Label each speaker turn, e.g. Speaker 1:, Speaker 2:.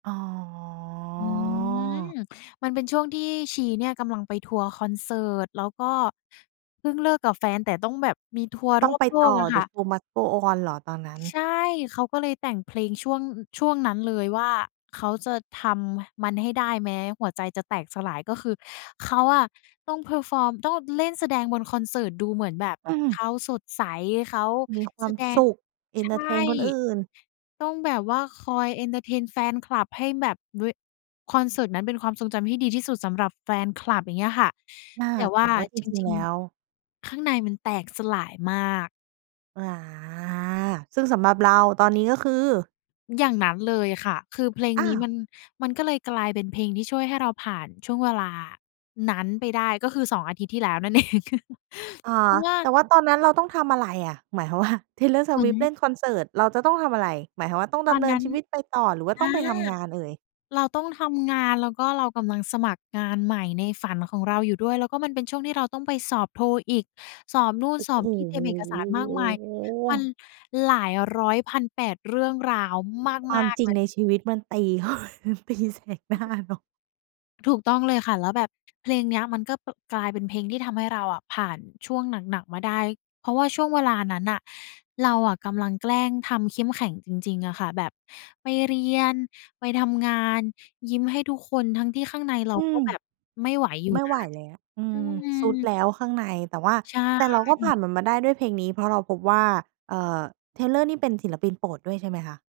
Speaker 1: อ๋อ
Speaker 2: อืม มันเป็นช่วงที่ชีเนี่ยกำลังไปทัวร์คอนเสิร์ต แล้วก็เพิ่งเลิกกับแฟนแต่ต้องแบบมีทัวร์
Speaker 1: ต
Speaker 2: ร
Speaker 1: ้อ
Speaker 2: อ
Speaker 1: ง
Speaker 2: บ
Speaker 1: ไป
Speaker 2: โล
Speaker 1: ต
Speaker 2: ก
Speaker 1: ่อ
Speaker 2: อะค่
Speaker 1: The
Speaker 2: ะ
Speaker 1: show must go on เหรอตอนนั้น?
Speaker 2: ใช่ เขาก็เลยแต่งเพลง ช่วง อ ช่วงนั้นเลยว่า เขาจะทำมันให้ได้แม้หัวใจจะแตกสลาย ก็คือเขาอะ ต้อง perform ต้องเล่นแสดงบนคอนเสิร์ตดูเหมือนแบบ
Speaker 1: อื
Speaker 2: เ
Speaker 1: ม
Speaker 2: ขาสดใส เขา
Speaker 1: มีคว
Speaker 2: แส
Speaker 1: าม
Speaker 2: ดง
Speaker 1: สุข เอ
Speaker 2: ใช
Speaker 1: น
Speaker 2: ่
Speaker 1: เทอร์เทนคนอื่น
Speaker 2: ต้องแบบว่าคอยเอนเทอร์เทนแฟนคลับให้แบบเวะ คอนเสิร์ตนั้นเป็นความทรงจำที่ดีที่สุดสำหรับแฟนคลับ อย่างเงี้ยค่ะ
Speaker 1: เออ
Speaker 2: แต่ว
Speaker 1: แต
Speaker 2: ่
Speaker 1: ่
Speaker 2: า
Speaker 1: ว่าจ
Speaker 2: จ
Speaker 1: ริง
Speaker 2: ริ
Speaker 1: ๆ แล
Speaker 2: ง
Speaker 1: ้ว
Speaker 2: ๆ ข้างในมันแตกสลายมาก
Speaker 1: อา ซึ่งสำหรับเราตอนนี้ก็คือ?
Speaker 2: อย่างนั้นเลยค่ะ คือเพลง
Speaker 1: อ้
Speaker 2: น
Speaker 1: า
Speaker 2: ี้
Speaker 1: ว
Speaker 2: มัน มันก็เลยกลายเป็นเพลงที่ช่วยให้เราผ่านช่วงเวลานั้นไปได้ ก็คือ 2 อาทิตย์ที่แล้วนั่น เอง
Speaker 1: อะ
Speaker 2: เพ
Speaker 1: ฮ
Speaker 2: รา
Speaker 1: ะ
Speaker 2: ะว่า
Speaker 1: แต่ว่าตอนนั้นเราต้องทำอะไรอะ หมายความ ว่า Taylor
Speaker 2: เหมือ
Speaker 1: Swift เล่
Speaker 2: น
Speaker 1: นคอนเสิร์ต เราจะต้องทำอะไร หมายความว่าต้อง
Speaker 2: ต
Speaker 1: ด
Speaker 2: อ
Speaker 1: ำ
Speaker 2: น
Speaker 1: เนิ
Speaker 2: น
Speaker 1: น
Speaker 2: ั้น
Speaker 1: ชีวิตไปต่อ หรือว่า
Speaker 2: อ
Speaker 1: ต้อ
Speaker 2: า
Speaker 1: งไปทำงานเอ่ย?
Speaker 2: เราต้องทำงาน แล้วก็เรากำลังสมัครงานใหม่ในฝันของเราอยู่ด้วย แล้วก็มันเป็นช่วงที่เราต้องไปสอบ TOEIC สอบนู่น
Speaker 1: โอ้
Speaker 2: สอบนี่ เตร
Speaker 1: โ
Speaker 2: ียมเอกสารมากมาย มัน
Speaker 1: ฮ!
Speaker 2: หลายร้อยพันแปดเรื่องราว
Speaker 1: คว
Speaker 2: ม
Speaker 1: า
Speaker 2: า
Speaker 1: ม
Speaker 2: ก
Speaker 1: จร
Speaker 2: ๆ
Speaker 1: ิ
Speaker 2: เล
Speaker 1: ง
Speaker 2: ย
Speaker 1: ในชีวิต มันตี มันตีแสกหน
Speaker 2: อ
Speaker 1: ้า
Speaker 2: ืม
Speaker 1: เนาะ
Speaker 2: ถูกต้องเลยค่ะ แล้วแบบ เพลงเนี้ยมันก็ ป กลายเป็นเพลงที่ทำให้เราอะผ่านช่วงหนัก ๆ มาได้ เพราะว่าช่วงเวลานั้นน่ะเราอะกำลังแกล้งทำเข้มแข็งจริง ๆ อะค่ะ แบบไปเรียน ไปทำงาน ยิ้มให้ทุกคน ทั้งที่ข้างในเรา
Speaker 1: อื
Speaker 2: ก็
Speaker 1: ม
Speaker 2: แบบไม่ไหวอยู่
Speaker 1: ไม่
Speaker 2: น
Speaker 1: ไ
Speaker 2: ะ
Speaker 1: หวแล้ว อื
Speaker 2: อื
Speaker 1: ม ท
Speaker 2: ม
Speaker 1: รุดแล้วข้างใน แต่ว่า
Speaker 2: ใช
Speaker 1: แต่เร
Speaker 2: ่
Speaker 1: าก็ผ่านมันมาได้ด้วยเพลงนี้เพราะเราพบว่า เอ่อ Taylor นี่เป็นศิลปินโปรดด้วย ใช่ไหมคะ?